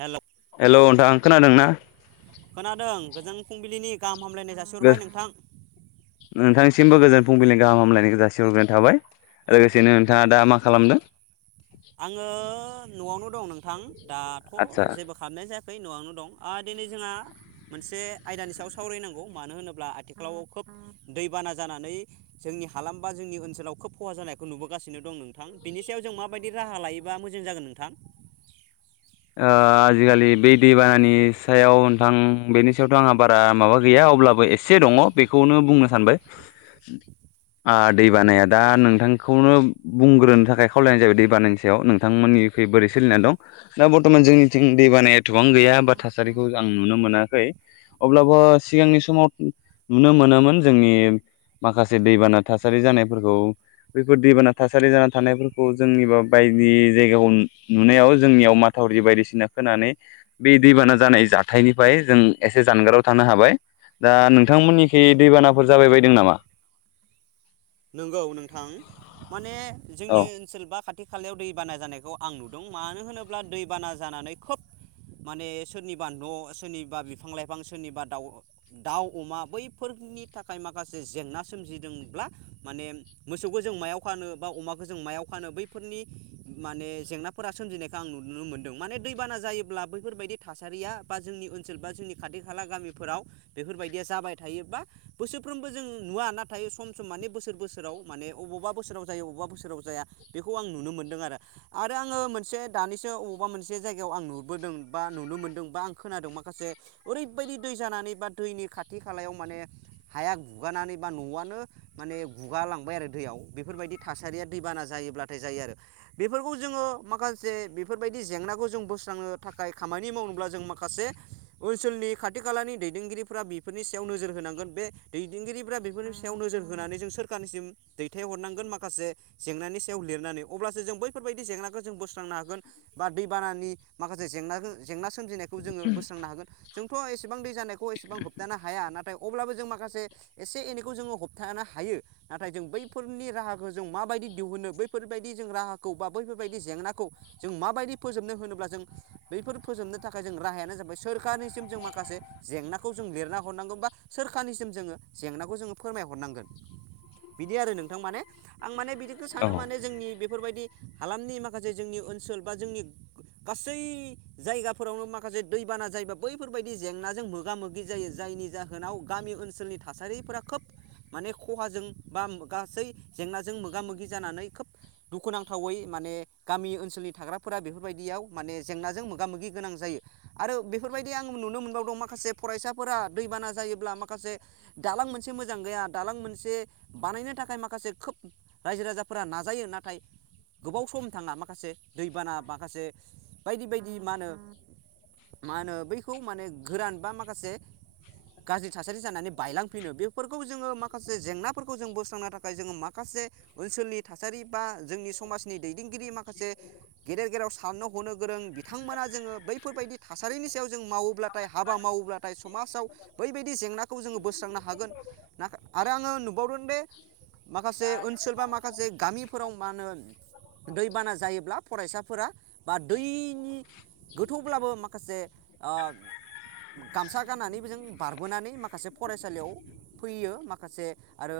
हेल' hello नोंथां खोनादों ना? खोनादों गोजोन फुंबिलिनि गा [unintelligible] नोंथांनिसिमबो गोजोन फुंबिलिं गाहाम हामलायनायखौ जासिहरग्रोनाय थाबाय लोगोसेनो नोंथांङा दा मा खालामदों आंङो नआवनो दं नों थां दाथ आदसा जेबो खालामनाय जायाखै नआवनो दं ओ दिनै जोंहा मोनसे आयदानि सायाव सावरायनांगौ मानो होनोब्ला आथिखालाव खोब दैबाना जानानै जोंनि हालाम बा जोंनि ओनसोलाव खोब खहा जानायखौ नुबोगासिनो दं नोंथां बेनि सायाव जों मा माबायदि राहा लायोबा मोजां जागोन नोंथां ओ आजिखालि बे दैबानानि सायाव नोंथां बेनि सायावथ' आंहा बारा माबा गैया अब्लाबो एसे दङ बेखौनो बुंनो सानबाय ओ दैबानाया दा नोंथांखौनो बुंग्रोनो थाखाय खावलायनाय जाबाय दैबानानि सायाव नोंथांमोननिख्रुइ बोरै सोलिनानै दं दा बर्थमान जोंनिथिं दै बानाया एथबां गैया बा थासारिखौ आं नुनो मोनाखै अब्लाबो सिगांनि समाव नुनो मोनोमोन जोंनि माखासे दैबाना थासारि जानायफोरखौ बेफोर दैबाना थासारि जाना थानायफोरखौ जोंनिबा बायदि जायगायाव नुनायाव जोंनियाव माथावरि बायदिसिना खोनानै बे दैबाना जानाय जाथायनिफ्राय जों एसे जानगाराव थानो हाबाय दा नोंथांमोननिखै दैबानाफोर जाबाय बायदों नामा नंगौ नोंथां माने औ जोंनि ओनसोल बा खा थि खालायाव दैबाना जानायखौ आं नुदों मानो होनोब्ला दैबाना जानानै खोब माने सोरनिबा न' सोरनिबा बिफां लाइफां सोरनिबा दाउ दाउ अमा बैफोरनि थाखाय माखासे जेंना सोमजिदोंब्ला माने मोसौखौ जों मायाव खानो बा अमाखौ जों मायाव खानो बैफोरनि माने जेंनाफोरा सोमजिनायखौ आं नुनो मोनदों माने दैबाना जायोब्ला बैफोरबायदि थासारिया बा जोंनि ओनसोल बा जोंनि खाथि खाला गामिफोराव बेफोरबायदिया जाबाय थायोबा बोसोरफ्रोमबो जों नुवा नाथाय सम सम माने बोसोर बोसोराव माने अबावबा बोसोराव जायो अबावबा बोसोराव जाया बेखौ आं नुनो मोनदों आरो आरो आङो मोनसे दानिसो अबावबा मोनसे जायगायाव आं नुबोदों बा नुनो मोनदों बा आं खोनादों माखासे ओरैबायदि दै जानानै बा दैनि खाथि खालायाव माने हाया गुगानानै बा न'आनो माने गुगालांबाय आरो दैयाव बेफोरबायदि थासारिया दैबाना जायोब्लाथाय जायो आरो बेफोरखौ जोंङो माखासे बेफोरबायदि जेंनाखौ जों बोस्रांनो थाखाय खामानि मावनोब्ला जों माखासे ओनसोलनि खाथि खालानि दैदेनगिरिफ्रा बेफोरनि सायाव नोजोर होनांगोन बे दैदेनगिरिफ्रा बेफोरनि सायाव नोजोर होनानै जों सोरखार होनो हागोन बा दैबानानि माखा बे जेंनाखो जेंना सोमजिनायखौ जोंङो बोस्रांनो हागोन जोंथ एसेबां दै जानायखौ एसेबां होबथानो हाया नाथाय अब्लाबो जों माख माखासे एसे एनैखौ जोंङो हम थांनो हायो नाथाय जों बैफोरनि राहाखौ जों माबायदि दिहुनो बैफोरबायदि जों राहा बा बैफोरबायदि जेंनाखौ जों माबायदि फोजोबनो होनोब्ला जों बैफोर फोजोबनो थाखाय जों राहायानो जाबाय सोरखारनिसिम जों माखासे जेंनाखौ जों लिरना हरनांगौ बा सोरखारनिसिम जोङो जेंनाखौ जोंङो फोरमाय हरनांगोन बिदि आरो नोंथां माने। आं माने बिदिखो औ सानो माने जोंनि बेफोरबायदि हालामनि माखासे जोंनि ओनसोल बा जोंनि गासै जायगाफोरावनो माखासे दैबाना जायोबा बैफोरबायदि जेंनाजों मोगा मोगि जायो जायनि जाहोनाव गामि ओनसोलनि थासारिफोरा खोब माने खहाजों बा गासै जेंनाजों मोगा मोगि जानानै खोब दुखुनांथावै माने गामि ओनसोलनि थाग्राफोरा बेफोरबायदियाव माने जेंनाजों मोगा मोगि गोनां जायो आरो बेफोरबायदि आं नुनो मोनबावदों माखासे फरायसाफोरा दैबाना जायोब्ला माखासे दालां मोनसे मोजां गैया दालां मोनसे बानायनो थाखाय माखासे खोब रायजो राजाफोरा नाजायो नाथाय गोबाव सम थांङा माखासे दैबाना माखासे बायदि बायदि मा होनो मा होनो बैखौ माने गोरान बा माखासे गाज्रि थासारि जानानै बायलांफैनो बेफोरखौ जोंङो माख माखासे जेंनाफोरखौ जों बोस्रांनो थाखाय जोंङो माखासे ओनसोलनि थासारि बा जोंनि समाजनि दैदेनगिरि माखासे गेदेर गेेर साननो हनो गोरों बिथांमोना जोङो बैफोरबायदि थासारिनि सायाव जों मावोब्लाथाय हाबा मावोब्लाथाय समाजाव बैबायदि जेंनाखौ जोंङो बोस्रांनो हागोन ना। आरो आंङो नुबावदों बे माखासे ओनसोल बा माखासे गामिफोराव मा होनो दैबाना जायोब्ला फरायसाफोरा बा दैनि गोथौब्लाबो माखासे ओ गामसा गाननानै बेजों बारबोनानै माखासे फरायसालियाव फैयो माख माखासे आरो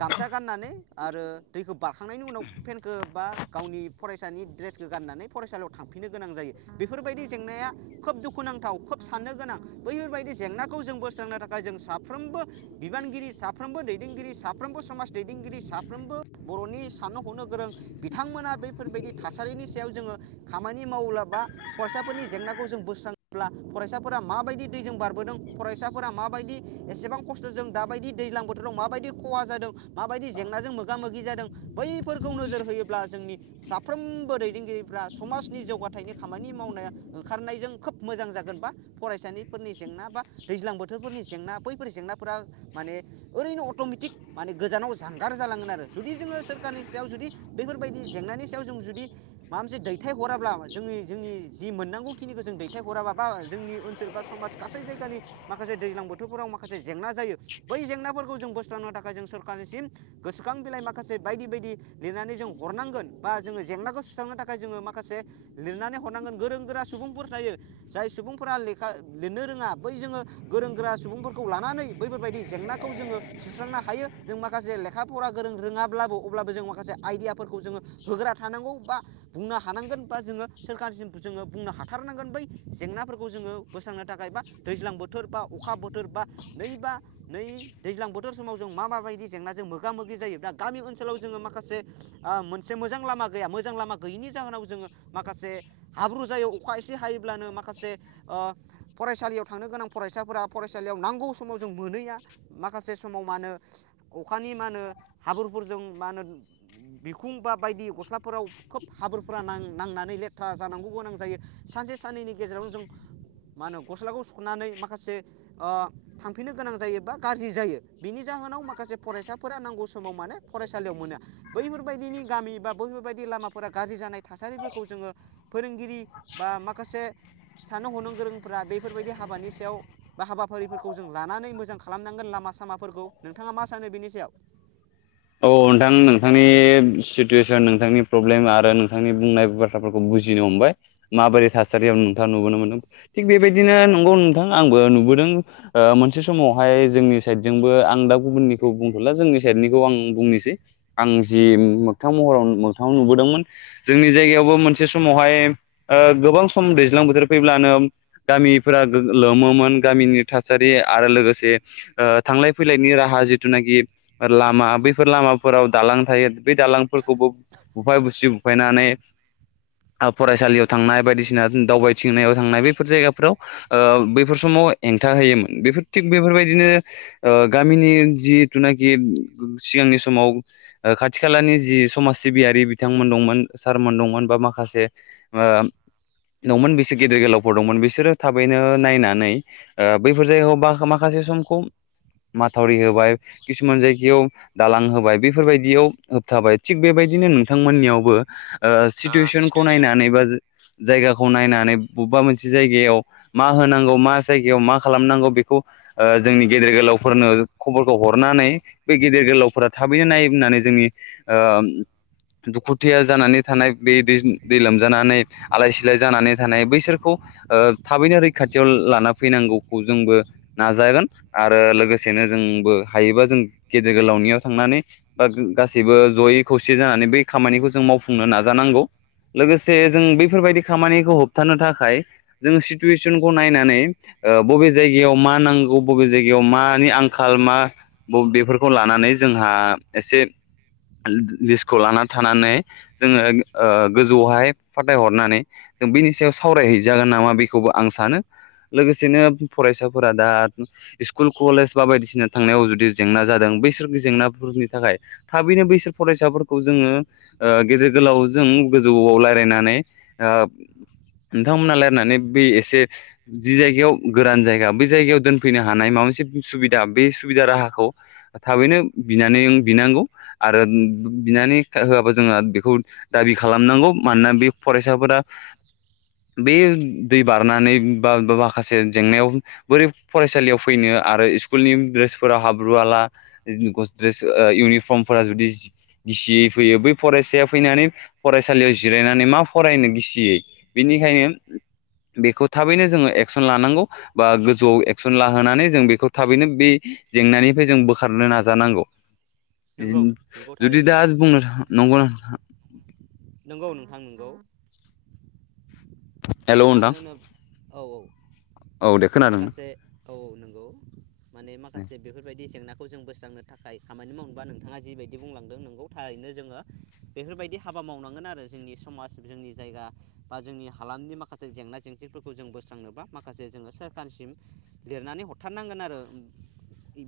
गामसा गाननानै आरो दैखौ बारखांनायनि उनाव पेेनखौ बा गावनि फरायसानि दड्रेसखौ गाननानै फरायसालियाव थांफिननो गोनां जायो बेफोरबायदि जेंनाया खोब दुखुनांथाव खोब साफ्रोमबो दैदेनगिरि साफ्रोमबो समाज दैदेनगिरि साफ्रोमबो बरनि साननो हननो गोरों बिथां बैफोर बादि थासारिनि सायाव जोंङो खामानि मावब्ला बा फरायसा फोरनि जेंनाखौ जों बोस्रांङोब्ला फरायसाफोरा माबादि दैजों बारबोदों फरायसाफोरा माबायदि एसेबां खसथजों जाबादि दैज्लां बोथोराव माबायदि खहा जादों माबायदि जेंनाजों मोगा मोगि जादों बैफोरखौ नोजोर होयोब्ला जोंनि साफ्रोमबो दैदेनगिरिफ्रा समाजनि जौगाथायनि खामानि मावनाय ओंखारनायजों खोब मोजां जागोन बा फरायसालिफोरनि जेंना बा दैज्लां बोथोरफोरनि जेंना बैफोर जेंनाफोरा माने ओरैनो अट'मेटिक माने गोजानाव जानगार जालाांगोन आरो जुदि जोङो सोरखारनि सायाव जुदि बेफोरबायदि जेंनानि सायाव जों जुदि माबा मोनसे दैथायहराब्ला जोंनि जोंनि जि मोननांगौ खिनिखौ जों दैथायहराबा बा जोंनि ओनसोल बा समाज गासै जायगानि माखासे दैज्लां बोथोरफोराव माखासे जेंना जायो। बै जेंनाफोरखौ जों बोस्रांनो थाखाय जों सरखारारनिसिम गोसोखां बिलाइ माखासे बायदि बायदि लिरनानै जों हरनांगोन बा जोङो जेंनाखौ सुस्रांनो थाखाय जोङो माखासे लिरनानै हरनांगोन गोरों गोरा सुबुंफोर थायो जाय सुबुंफोरा लेखा लिरनो रोंङा बै जोंङो गोरों गोरा सुबुंफोरखौ लानानै बैफोरबायदि जेंनाखौ जोङो सुस्रांनो हायो जों माखासे लेखा फरा गोरों रोङाब्लाबो अब्लाबो जों माखासे आइडियाफोरखौ जोङो होग्रा थानांगौ बा बुंनो हानांगोन बा जोङो सोरखारसिम जोङो बुंनो हाथारनांगोन बै जेंनाफोरखौ जोंङो बोस्रांनो थाखाय बा दैज्लां बोथोर बोथोर बा अखा बोथोर बा नैबा नै दैज्लां बोथोर समाव जों मा माबायदि जेंनाजों मोगा मोगि जायोब्लाा गामि ओनसोलाव जोंङो माखासे मोनसे मोजां लामा गैया मोजां लामा गोयैनि जोनाव जोङो माखासे हाब्रु जायो अखा एसे हायोब्लानो माखासे ओ फरायसालियाव थांनो गोनां फरायसाफोरा फरायसालियाव नांगौ समाव जों मोनैया माखासेस समाव मा होनो अखानि मा होनो हाबुरफोरजों मा होनो बिखुं बा बायदि गस्लाफोराव खोब हाबोरफोरा नाङो। नांनानै लेथ्रा जानांगौबो गोनां जायो सानसे साननैनि गेजेरावनो जों मा होनो गस्लाखौ सुनानै माखासे अ सुफिननो गोनां जायो बा गाज्रि जायो बिनि जाहोनाव माखासे फरायसाफोरा नांगौ समाव माने फरायसालियाव मोना बैफोरबायदि गामि बा बैफोरबायदि लामाफोरा गाज्रि जानाय थासारिफोरखौ जोङो फोरों गिरि बा माखासे सानो हनो गोरोंफोरा बेफोरबायदि हाबानि सायाव बा हाबाफारिफोरखौ जों लानानै मोजां खालामनांगोन लामा सामाफोरखौ नोंथाङा मा सानो बेनि सायाव? औ नोंथां नोंथांनि सितुयेसन नोंथांनि प्रब्लेम आरो नोंथांनि बुंनाय बाथ्राफोरखौ बुजिनो हमबाय माबोरै थासारियाव नोंथाङा नुबोनो मोनदों थिग बेबादिनो नंगौ नोंथां आंबो नुबोदों ओ मोनसे समावहाय जोंनि सायेटजोंबो आं दा गुबुननिखौ बुंथला जोंनि सायेतनि आं बुंनोसै आं जि मोगथां महराव मोगथाव नुबोदोंमोन जोंनि जायगायावबो मोनसे समावहाय ओ गोबां सम दैज्लां बोथोर फैब्लानो गामिफोरा लोमोमोन गामिनि थासारि आरो लोगोसे ओ थांलाय फैलायनि राहा जिथु नागिर लामा बैफोर लामाफोराव दालां थायो बै दालांफोरखौबो बुफाय बुसिरि बुफायनानै फरायसालियाव थांनाय बायदिसिना दावबायथिंनायाव थांनाय बैफोर जायगाफोराव ओ बैफोर समाव हेंथा होयोमोन बेफोर थिग बेफोरबायदिनो ओ गामिनि जिथुनाखि सिगांनि समाव ओ खाथि खालानि जि समाज सिबियारि बिथांमोन दंमोन सारमोन दंमोन बा माखासे ओ दंमोन बिसोर गेदेर गोलावफोर दंमोन बिसोरो थाबैनो नायनानै ओ बैफोर जायगायाव बा माखासे समखौ माथावरि होबाय किसुमान जायग गायाव दालां होबाय बेफोरबायदियाव होबथाबाय थिग बेबायदिनो नोंथांमोननियावबो ओ सिथुवेसनखौ सिटुवेसन नायनानै बा जायगाखौ नायनानै बबेबा मोनसे जायगायाव मा होनांगौ मा जायगायाव मा खालामनांगौ बेखौ ओ जोंनि गेदेर गोलावफोरनो खबरखौ हरनानै बे गेदेर गोलावफोरा थाबैनो नायनानै जोंनि ओ दुखुथिया जानानै थानाय बे दै दै लोमजानानै आलाय सिलाय जानानै थानाय बैसोरखौ ओ थाबैनो रैखाथियाव लाना फैनांगौखौ जोंबो नाजागोन आरो लोगोसेनो जोंबो हायोबा जों गेदेर गोलावनियाव थांनानै बा गासैबो जयै खौसेयै जानानै बै खामानिखौ जों मावफुंनो नाजानांगौ लोगोसे जों बैफोरबायदि खामानिखौ होबथानो थाखाय जों सिटुवेसनखौ नायनानै बबे जायगायाव मा नांगौ बबे जायगायाव मानि आंखाल मा ब बेफोरखौ खौ लानानै जोंहा एसे लिस्खौ लानानै थानानै जोङो ओ गोजौआवहाय फाथायहरनानै जों बेनि सायाव सावरायहैजागोन नामा बेखौबो आं सानो लोगोसेनो फरायसाफोरा दा स्कुल कलेज बा बायदिसिना थांनायाव जुदि जेंना जा दों बैसोर जेंनाफोरनि थाखाय थाबैनो बैसोर फरायसाफोरखौ जोङो ओ गेदेर गोलाव जों गोजौआव रायलायनानै नोंथांमोना रायलायनानै बे एसे जि जायगायाव गोरान जायगा बै जायगायाव दोनफैनो हानाय माबा मोनसे सुबिदा बे सुबिदा राहाखौ थाबैनो बिनानै बिनांगौ आरो बिनानै होआबा जोंहा बेखौ दाबि खालामनांगौ मानोना बे फरायसाफोरा बे दै बारनानै बा माखासे जेंनायाव बोरै फरायसालियाव फैनो आरो इस्कुलनि ड्रेसफोरा हाब्रु हाला ओ गद द्रेस ओ इउनिफर्मफोरा जुदि गिसियै फैयो बै फरायसाया फैनानै फरायसालियाव जिरायनानै मा फरायनो गिसियै बेनिखायनो बेखौ थाबैनो जोङो एक्सन लानांगौ बा गोजौआव एक्सन लाहोनानै जों बेखौ थाबैनो बे जेंनानिफ्राय जों बो खारनो नाजानांगौ। नंगौ नंगौ जुदि थारैनो दा नोंथां बुंनो नंगौ नोथा [inaudible] नंगौ नोंथां नोंगौ। हेल' नोंथां मानो होनोब औ औ औ दे खोनादों माखासे औ औ नों औ माने माखासे बेफोरबायदि जेंना खौ जों बोस्रांनो थाखाय खामानि मावबा नोंथाङा जिबायदि बुंलांदों नोंगौ थारैनो जोङो बेफोरबायदि हाबा मावनांगोन आरो जोंनि समाज जोंनि जायगा बा जोंनि हालामनि माखासे जों जेंना जेंसिफोरखौ जों बोस्रांनोबा माखासे जोङो सोरखारनिसिम लिरनानै हरथारनांगोन आरो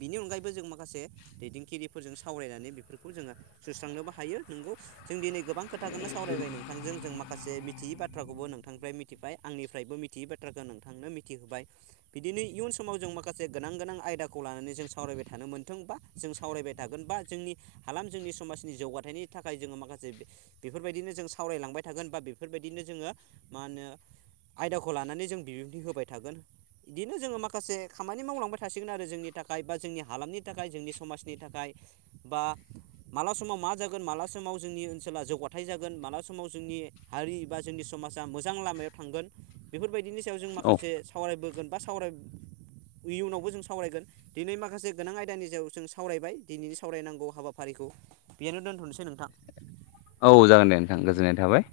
बिनि अनगायैबो जों माखासे दैदेनगिरिफोरजों सावरायनानै बेफोरखौ जोङो सुस्रांनोबो हायो नोंगौ जों दिनै गोबां खोथाोननो सावरायबाय नोंथांजों जों मा माखासे मिथियै बाथ्राखौबो नोंथांनिफ्राय मिथ मिथिबाय आंनिफ्रायबो मिथियै बाथ्राखौ नोंथांनो मिथिहोबाय बिदिनो इयुन समाव जों माखासे गोनां गोनां आयदाखौ लानानै जों सावरायबाय थानो मोनथोंबा जों सावरायबाय थागोन बा जोंनि हालाम जोंनि समाजनि जौगाथायनि थाखाय जोङो माखासे बेफोरबायदिनो जों सावरायलांबाय थागोन बा बेफोरबायदिनो जोङो मा होनो आयदाखौ लानानै जों बिबुंथि होबाय थागोन बिदिनो जोङो माखासे खामानि मावलांबाय थासिगोन आरो जोंनि थाखाय बा जोंनि हालामनि थाखाय जोंनि समाजनि थाखाय बा माला समाव मा जागोन माला समाव जोंनि ओनसोला जौगाथाय जागोन माला समाव जोंनि हारि बा जोंनि समाजा मोजां लामायाव थांगोन बेफोरबायदिनो सायाव जों औ माखासे सावरायबोगोन। सावराय इयुनावबो जों सावरायगोन दिनै माखासे गोनां आयदानि सायाव जों सावरायबाय दिनैनि सावरायनांगौ हाबाफारिखौ बेयनो दोनथ'नोसै नोंथां औ जागोन दे नोंथां गोजोननाय थाबाय।